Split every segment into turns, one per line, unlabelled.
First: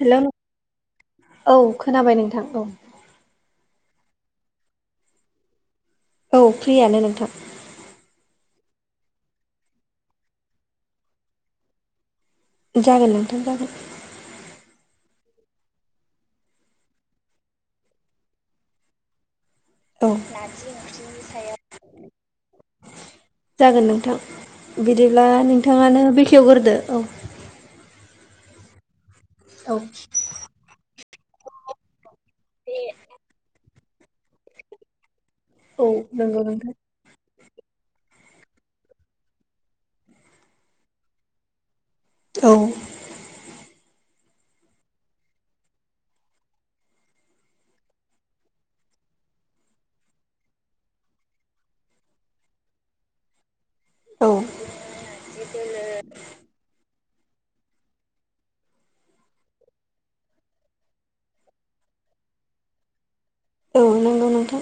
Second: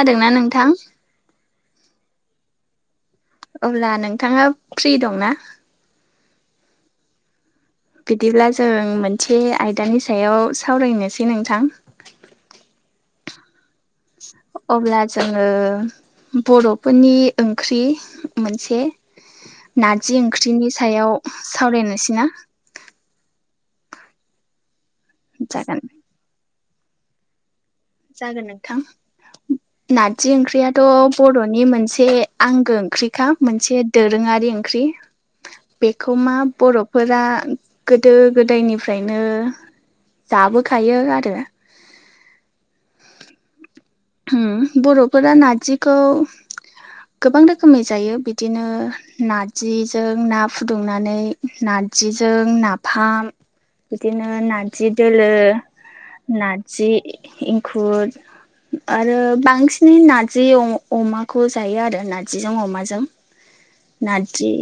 Hello
नोंथां?
औ खोनाबाय नोंथां औ
अब्ला नोंथाङा फ्रि दंना?
औ फ्रियानो नोंथां
बिदिब्ला जों मोनसे आयदानि सायाव सावरायनोसै नोंथां।
जागोन नोंथां जागोन
अब्ला जङो बर'फोरनि ओंख्रि मोनसे
औ
नारजि ओंख्रिनि सायाव सावरायनोसै ना?
जागोन नोंथां बिदिब्ला
जागोन
नोंथाङानो बेखेवग्रोदो औ
जागोन नोंथां।
औ
नारजि ओंख्रियाथ' बर'नि मोनसे आंगो ओंख्रिखा मोनसे दोरोङारि ओंख्रि
औ
बेखौ मा
नंगौ नोंथां
बरफ फोरा गोदो गोदायनिफ्रायनो जाबोखायो आरो
औ
उम बर'फोरा नारजिखौ गोबां रोखोमै जायो बिदिनो नारजिजों ना फुदुंनानै नारजिजों नाफाम बिदिनो
औ
नाजि दोलो, नाजि एंखुर आरो बांसिनै नार्जि अ-अमाखौ जायो आरो नारजिजों अमाजों
औ नंगौ
नारजि
नोंथां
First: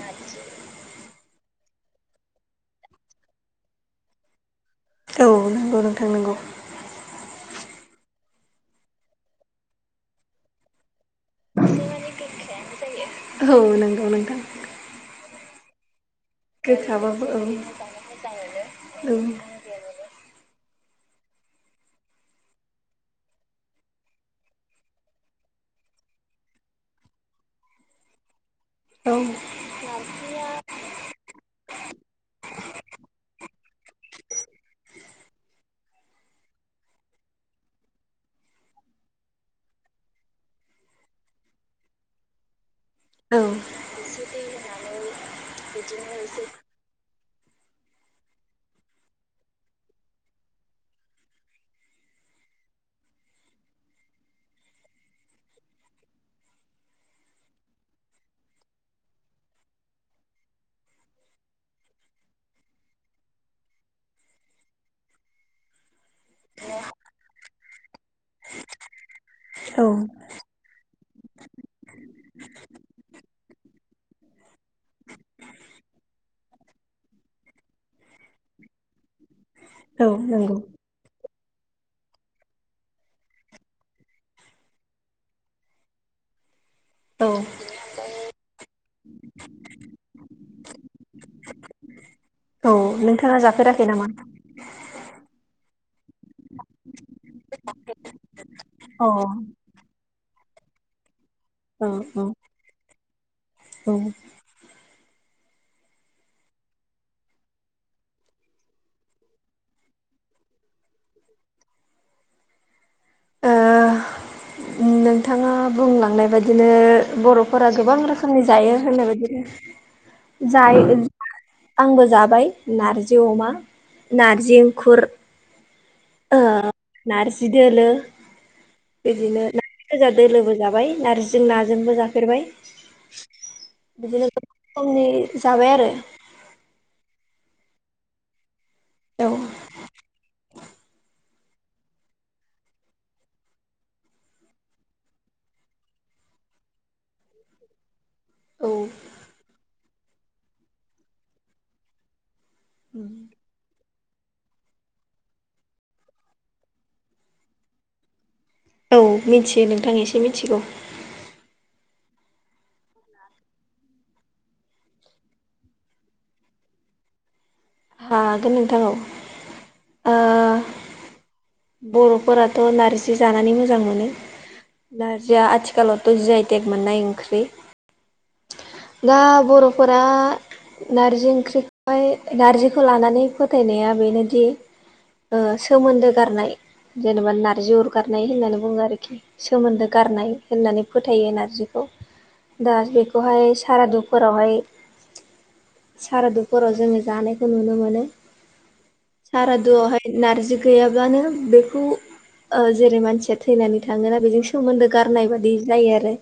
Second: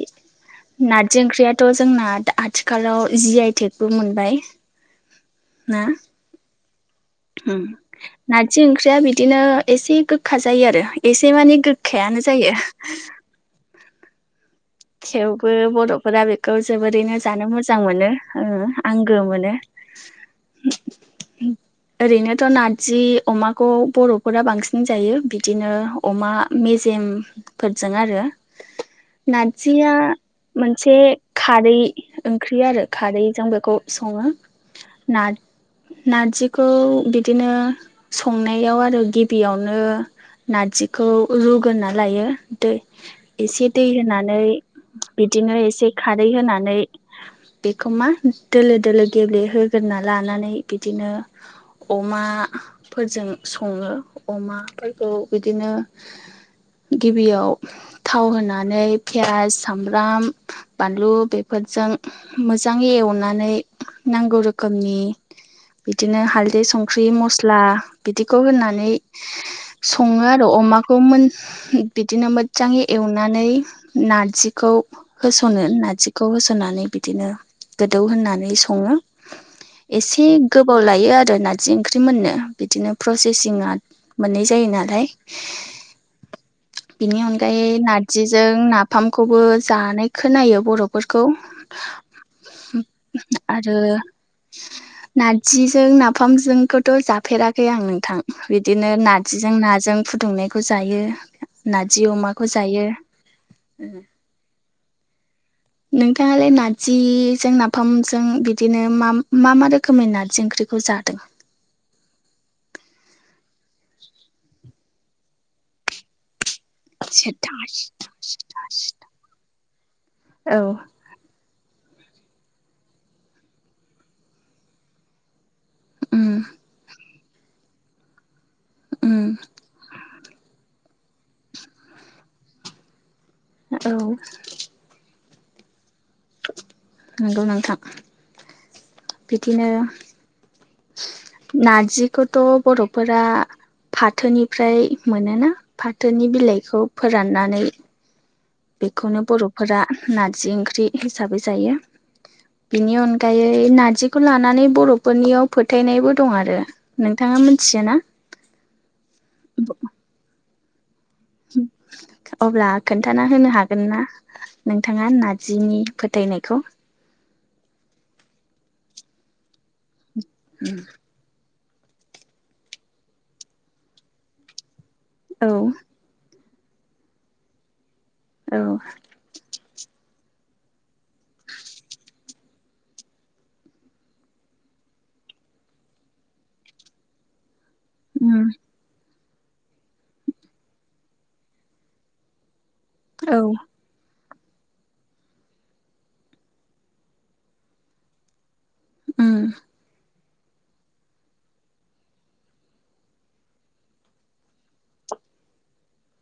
नाजि ओंख्रियाथ' जोंना दा आथिखालाव जि आइ टेकबो मोनबाय
औ नंगौ
ना
नोंथां नोंगौ
नारजि ओंख्रिया बिदिनो एसे गोखा जायो आरो एसे माने गोखायानो जायो
औ नंगौ नोंथां
थेवबो बर'फोरा बे खौ जोबोरैनो
गोखाबाबो औ
जानो मोजां मोनो ओ
औ
आंगो मोनो ओरैनोथ' नाजि अमाखौ बर'फोरा बांसिन जायो बिदिनो अमा मेजेमफोरजों आरो
औ
नारजिया मोनसे खारै ओंख्रि आरो खारैजों बेखौ सङो नार-नारजि खौ बिदिनो संनायाव आरो गिबियावनो नारजिखौ रुगोना लायो दै
औ
एसे दै होनानै बिदिनो एसे खारै होनानै बेखौ मा दोलो दोलो गेब्लेहोगोरोना लानानै बिदिनो अमा फोरजों सङो अमाफोरखौ बिदिनो गिबियाव थाव होनानै फियास सामब्राम बानलु बेफोरजों मोजाङै एवनानै नांगौ रोखोमनि दिनो हालदै संख्रि मस्ला बिदिखौ होननानै
औ
सङो अमाखौ मोन बिदिनो मोजांङै एवनानै नारजिखौ होस'नो नारजिखौ होसननानै बिदिनो गोदौ होननानै संङो।
औ
एसे
नंगौ
गोब बाव लायो आरो नारजि ओंख्रि मोननो बिदिनो प्रसेसिंआ मोननाय जायो नालाय। बिनि
औ
अनगायै ना जि जों नाफामखौबो जानाय खोनायो बर'फोरखौ।
औ नोंथाङा
आरो
जाफेराखै नामा
नारजिजों नाफामजोंखौथ' जाफेराखै आं नोंथां। बिदिनो
अ
नारजिजों नाजों फुदुंनायखौ जायो।
औ
नारजि
औ
अमाखौ जायो उम।
औ
नोंथांङालाय नारजिजों नाफामजों बिदिनो माम मा मा रोखोमै नारजि ओंख्रिखौ जादों?
नोंथांङा बुंलांनाय बायदिनो बर'फोरा गोबां रोखोम फंनि जायो होननाय बायदिनो
औ
जायो [unintelligible] आंबो जाबाय नारजि अमा नारजि एंखुर
उम
ओ नारजि दोलो
उम
इदिनो गोजा दोलोबो जाबाय नारजिजों नाजोंबो जाफेरबाय
औ
बिदिनो रोखोमनि जाबाय आरो।
नंगौ नोंथां
औ
बिदिनो नारजिखौथ' बर'फोरा फाथोनिफ्राय मोनोना फाथोनि बिलाइखौ फोराननानै
औ
बेखौनो बर'फोरा नारजि ओंख्रि हिसाबै जायो। बेनि अनगायै बै नार्जिखौ लानानै बर'फोरनियाव फोथायनायबो दं आरो नोंथांङा मिथियो ना? [inaudible]
औ मिथियो नोंथां एसे मिथिगौ।
अब्ला खोन्थाना होनो हागोन ना? नोंथांङा नारजिनि फोथायनायखौ
हागोन नोंथां औ ओ
[unintelligible]
बर'फोराथ' नार्जि जानानै मोजां मोनो नारजिया
औ
आथिखालाव थ' जिआइटेग मोननाय ओंख्रि।
औ
दा बर'फोरा नारजि ओंख्रिखौहाय नारजिखौ लानानै फोथायनाया बेनोदि ओ सोमोन्दो गारनाय जेनेबा नारजि अर गारनाय
उम
होननानै बुंङो आरोखि। सोमोन्दो गारनाय होननानै फोथायो नारजिखौ दा
औ
बेखौहाय सारादुखु फोरावहाय सारादुफोराव जोंङो जानायखौ नुनो मोनो।
उम
सारादुआवहाय नारजि गैयाब्लानो बेखौ ओ जेरै मानसिया थैनानै थांङोना बेजों सोमोन्दो गारनाय बादि जायो आरो।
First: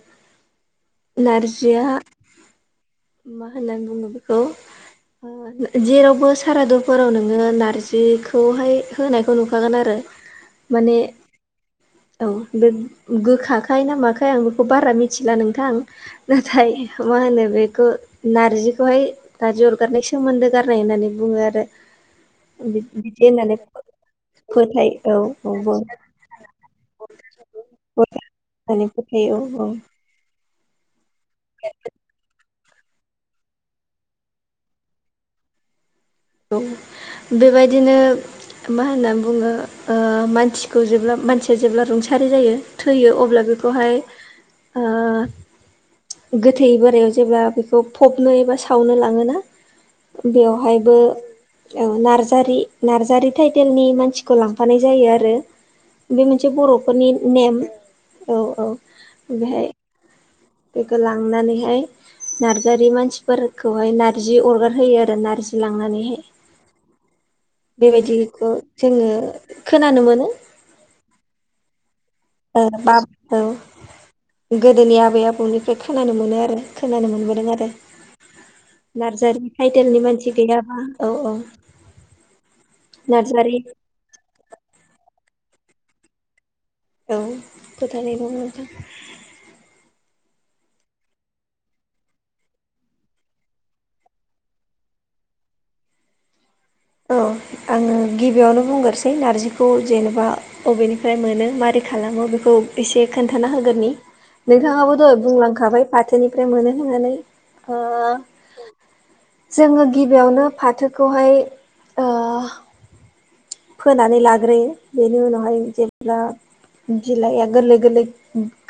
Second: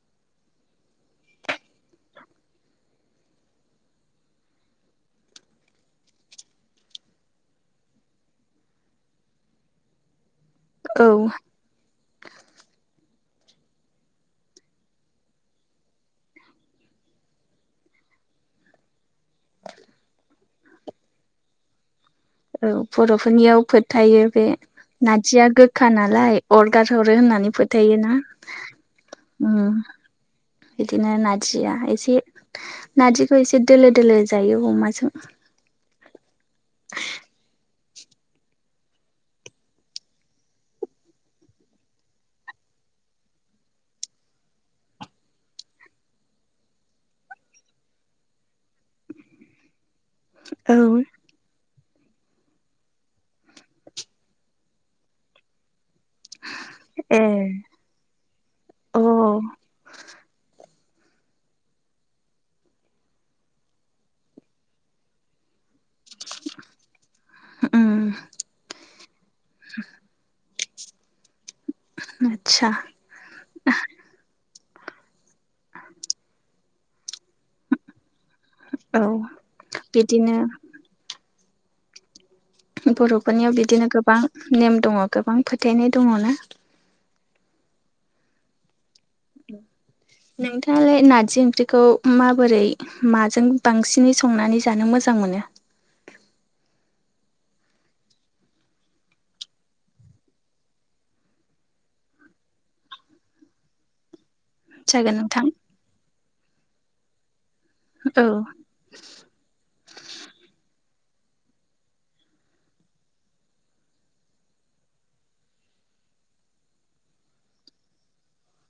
नारजिया मा होननानै बुंङो बेखौ ओ जेरावबो सारादुफोराव नोंङो नारजिखौहाय होनाय खौ नुखागोन आरो माने
औ
औ बे गोखाखाय ना माखाय आं बेखौ बारा मिथिला नोंथां नाथाय मा होनो बेखौ नारजिखौहाय नारजि अरगारनाय सोमोन्दो गारनाय होननानै बुंङो आरो।
औ
बिदि होननानै
बर'फोरनियाव फो फोथायो बे
फोथाय औ
नारजिया
औ बुं
गोखा नालाय अरगारहरो होननानै फोथायो ना।
बया होननानै फोथायो औ औ।
बिदिनो नारजिया एसे नारजिखौ एसे दोलो दोलो जायो अमाजों।
खौ बेबायदिनो मा होनना बुंङो मानसिखौ जेब्ला मानसिया जेब्ला रुंसारि जायो थैयो अब्ला बेखौहाय ओ गोथै बोरायाव जेब्ला बेखौ फबनो एबा सावनो लाङोना
औ
बेवहायबो औ नार्जारि नार्जारि टाइटेलनि मानसिखौ लांफानाय जायो आरो। बे मोनसे बर'फोरनि
ए
नेम औ औ ओ
अ
बेहाय। बेखौ लांनानैहाय नारजारि मानसिफोरखौहाय नारजि अरगार होयो आरो नारजि लांनानै
उम
बेबायदिखौ जोङो खोनानो मोनो
ओम
ओ बाब औ। गोदोनि आबै आबौनिफ्राय खोनानो मोनो आरो खोनानो मोनबोदों आरो
औ
नार्जारि टाइटेलनि मानसि
बिदिनो
गैयाबा औ औ
बर'फोरनियाव
नार्जारि
बिदिनो गोबां नेम दङ गोबां फोथायनाय दङ ना
औ फोथायनाय दं नोंथां
नोंथाङालाय नारजि ओंख्रिखौ माबोरै माजों बांसिनै संनानै जानो मोजां मोनो?
औ आङो गिबियावनो बुंग्रोसै नारजिखौ जेनेबा बबेनिफ्राय मोनो मारै खालामो बेखौ एसे खोन्थाना होगोननि नोंथाङाबो
जागोन
द'
नोंथां
बुंलांखाबाय फाथोनिफ्राय मोनो होननानै
औ
जोङो गिबियावनो फाथोखौहाय फोनानै लाग्रोयो बेनि उनावहाय जेब्ला बिलाइआ गोरलै गोरलै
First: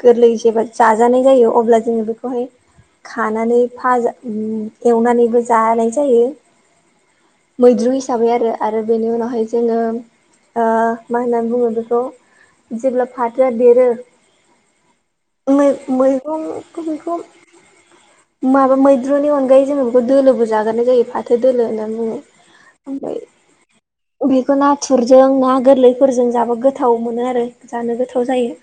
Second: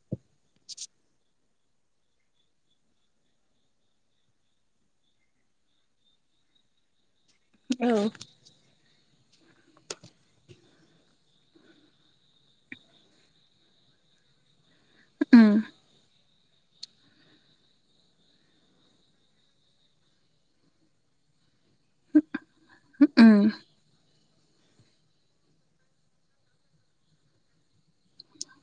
गोरलै जेब्ला जाजानाय जायो अब्ला जोङो बेखौहाय खानानै फाजा एवनानैबो जानाय जायो। मैद्रु
औ
हिसाबै आरो आरो बेनि उनावहाय जोङो मा होननानै बुङो बेखौ जेब्ला फाथोआ देरो
उम
गुमै गुमै दं बेखौ बेखौ माबा मैद्रुनि अनगायै जोङो बेखौ दोलोबो जाग्रोनाय जायो फाथो दोलो होननानै बुङो ओमफ्राय
उम
बेखौ नाथुरजों ना गोरलैफोरजों जाबो गोथाव मोनो आरो जानो गोथाव जायो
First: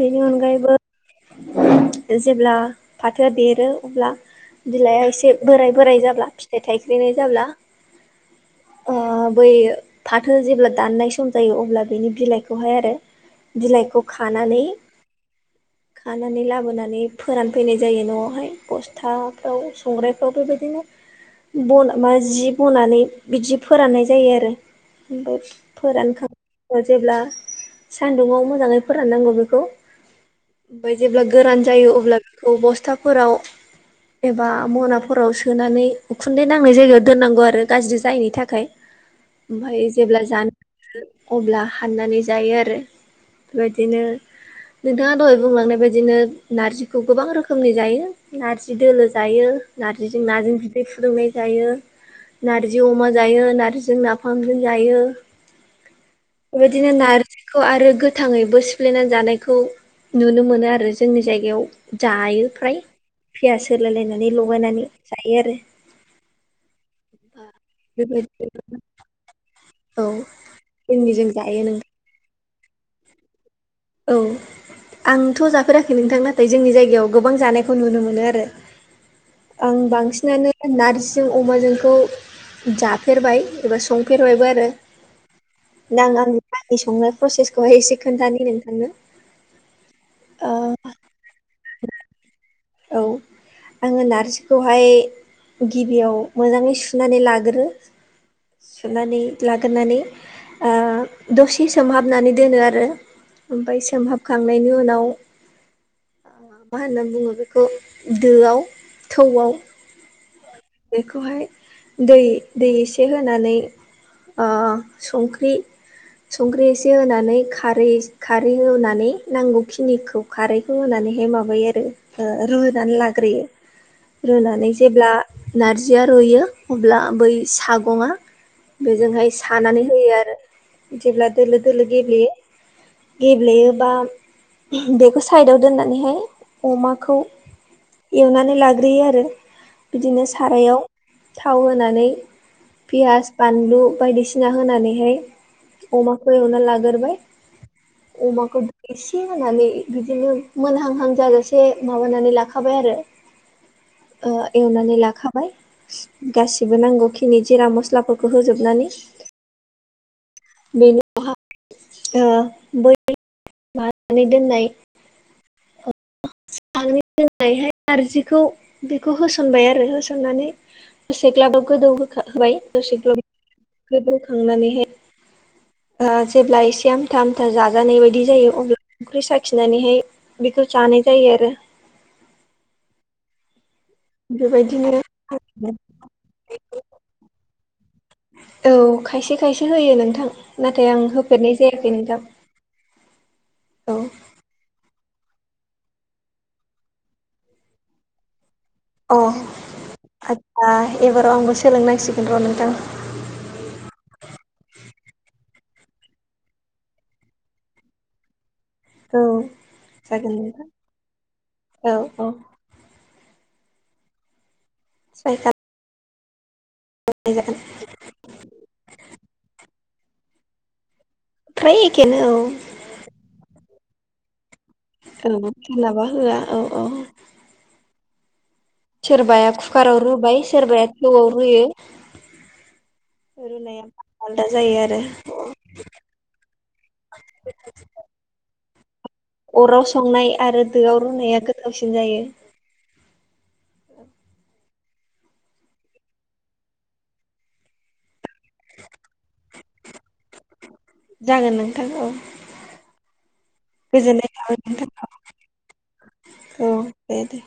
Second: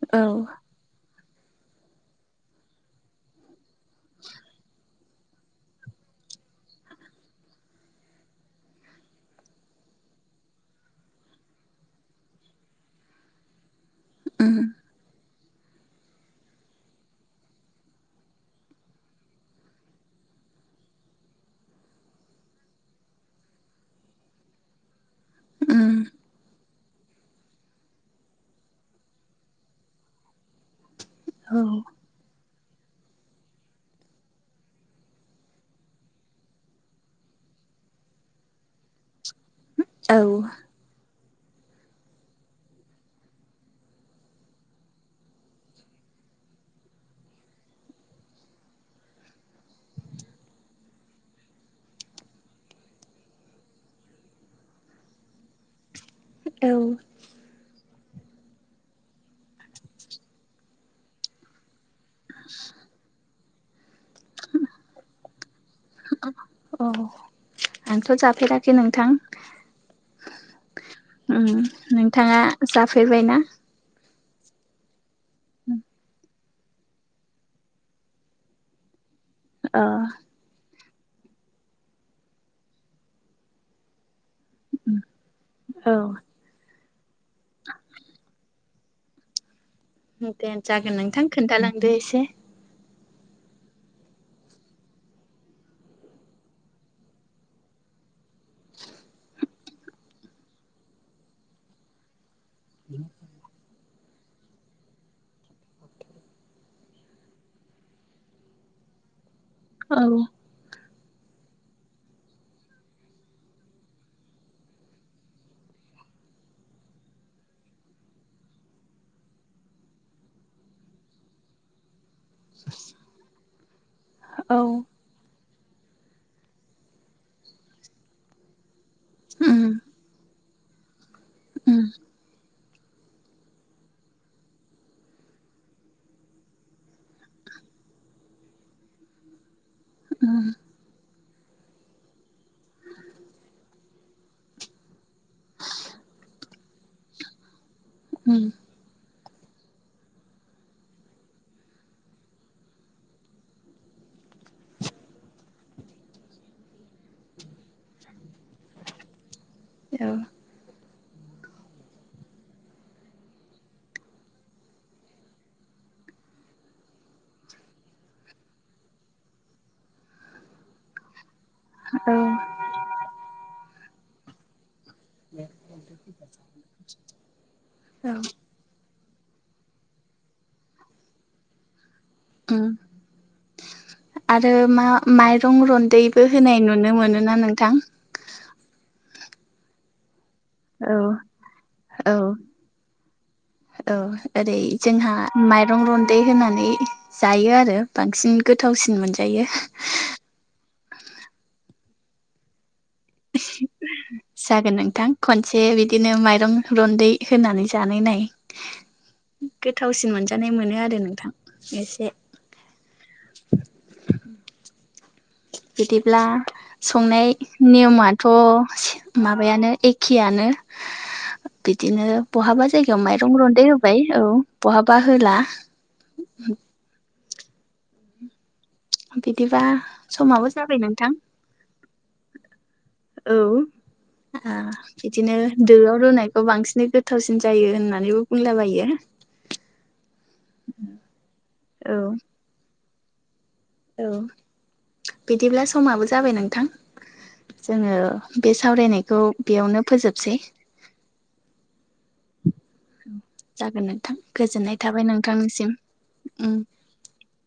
बेनि
औ
अनगायैबो जेब्ला फाथो देरो अब्ला बिलया एसे बोराइ बोराइ जाब्ला फिथाइ थाइख्ल्रिनाय जाब्ला बै फाथो जेब्ला दाननाय सम जायो अब्ला बिनि बिलाइखौहाय आरो बिलाइखौ
उम
खानानै खानानै लाबोनानै फोरानफैनाय जायो न'आवहाय खस्थ' फोथाफ्राव संरफ्राव बेबायदिनो बन मा जि बनानै बिदि फोराननाय जायो आरो। ओमफ्राय
उम
फोरानखां जेब्ला सान्दुङाव मोजाङै फोराननांगौ बेखौ। ओमफ्राय जेब्ला
औ
गोरान जायो अब्ला बेखौ बस्थाफोराव एबा मनाफोराव सोनानै उखुन्दै नांनाय जायगायाव दोननांगौ आरो गाज्रि जायैनि थाखाय। ओमफ्राय
औ
जेब्ला जानो हानो अब्ला हाननानै जायो आरो बेबायदिनो नोंथाङा दहाय बुंलांनाय बायदिनो नारजिखौ गोबां रोखोमनि जायो नार्जि दोलो जायो नार्जिजों नाजों बिदै फुदुंनाय जायो नार्जि अमा जायो नार्जिजों नाफामजों जायो
औ
बेबायदिनो नारजि खौ आरो गोथाङै बो सिफ्लेनानै जानायखौ नुनो मोनो आरो जोंनि जायगायाव जायो फ्राय। पियास होलाय लायनानै लगायनानै जायो आरो।
औ आंथ'
बेबायदिनो
जाफेराखै नोंथां।
औ जोंनिजों
उम
जायो नोंथां
नोंथाङा जाफैबाय ना
औ आंथ' जाफेराखै नोंथां नाथाय जोंनि जायगायाव गोबां जानायखौ नुनो मोनो आरो आं
अ
बांसिनानो नार्जिजों अमाजोंखौ जाफेरबाय एबा संफेरबायबो आरो
औ
दा आं आंनि आंनि संनाय प्रसेसखौहाय एसे खोन्थानि नोंथांनो
दे
ओ
जागोन नोंथां खोन्थालांदो एसे
औ आङो नारजिखौहाय गिबियाव मोजाङै सुनानै लागोरो सुनानै लागोरनानै आ दसे सोमहाबनानै दोनो आरो ओमफाय सोमहाबखांनायनि उनाव मा होनना बुङो बे बेखौ दोआव थौआव
औ
बेखौहाय दै दै एसे होनानै अ संख्रि संख्रि एसे होनानै खारै एसे खारै होनानै नांगौखिनिखौ खारैखौ होनानैहाय माबायो आरो ओ रुनानै लाग्रोयो
औ
रुनानै जेब्ला नारजिया रुइयो अब्ला बै सागंआ बेजोंहाय
उम
सानानै होयो आरो जेब्ला दोलो
उम
दोलो गेब्लेयो गेब्लेयोबा बेखौ साइदाव दोननानैहाय अमाखौ एवनानै लाग्रोयो आरो बिदिनो
उम
सारायाव थाव होनानै पियास बानलु बायदिसिना होनानैहाय अमाखौ एवना लागोरबाय
[inaudible]
अमाखौ एसे होनानै बिदिनो मोनहांहां जाजासे माबानानै लाखाबाय आरो
[inaudible]
ओ एवनानै लाखाबाय गासिबो नांगौखिनि जिरा मस्लाफोरखौ होजोबनानै
औ
बेनि उनावहा बै ओ [unintelligible] दोननाय [unintelligible] दोननायहाय नारजिखौ बेखौ होसनबाय आरो होसननानै दसे ग्लाब ग्लाब
औ
गोदौहोखांबाय दसे ग्लाब गोदौखांनानैहाय आ जेब्ला एसे आमथा आमथा जाजानाय
औ
बायदि जायो अब्ला संख्रि साखिनानैहाय बेखौ जानाय जायो आरो
ओम आरो
बेबायदिनो
मा-माइरं रन्दैबो होनाय नुनो मोनोना नोंथां
औ खायसे खायसे होयो नोंथां नाथाय
औ
आं होफेरनाय जायाखै
औ
नोंथां
औ ओरै जोंहा माइरं रन्दै होनानै जायो आरो बांसिन गोथावसिन मोनजायो
ओ एबाराव आंबो सोलोंनांसिगोन र' नोंथां
[unintelligible] जागोन नोंथां खनसे बिदिनो माइरं रन्दै होनानै जानाय नाय
औ
गोथावसिन
जागोन
मोनजानाय
नोंथां
मोनो आरो नोंथां
औ
एसे
औ [unintelligible]
बिदिब्ला संनाय
खालामनाय जागोन
नियमा थ' माबायानो एखेयानो
फ्राय
बिदिनो
एखेनो औ
बहाबा जायगायाव दैयाव माइरं रुन्दै होबाय औ बहाबा होला
औ सोरनाबा होआ औ - औ। सोरबाया
बिदिबा
कुकाराव रुबाय
समाबो जाबाय
सोरबाया
नोंथां
थौआव रुयो।
[inaudible] औ
रुनाया आलदा जायो आरो
बिदिनो दोआव रुनायखौ बांसिनै गोथावसिन जायो होननानैबो बुंला बायो।
अराव संनाय आरो दोआव रुनाया
औ
गोथावसिन जायो।
औ बिदिब्ला समाबो जाबाय नोंथां। जोङो बे सावरायनायखौ बेयावनो फोजोबसै।
जागोन नोंथां औ।
जागोन नोंथां गोजोननाय थाबाय नोंथांनिसिम उम।
औ दे दे।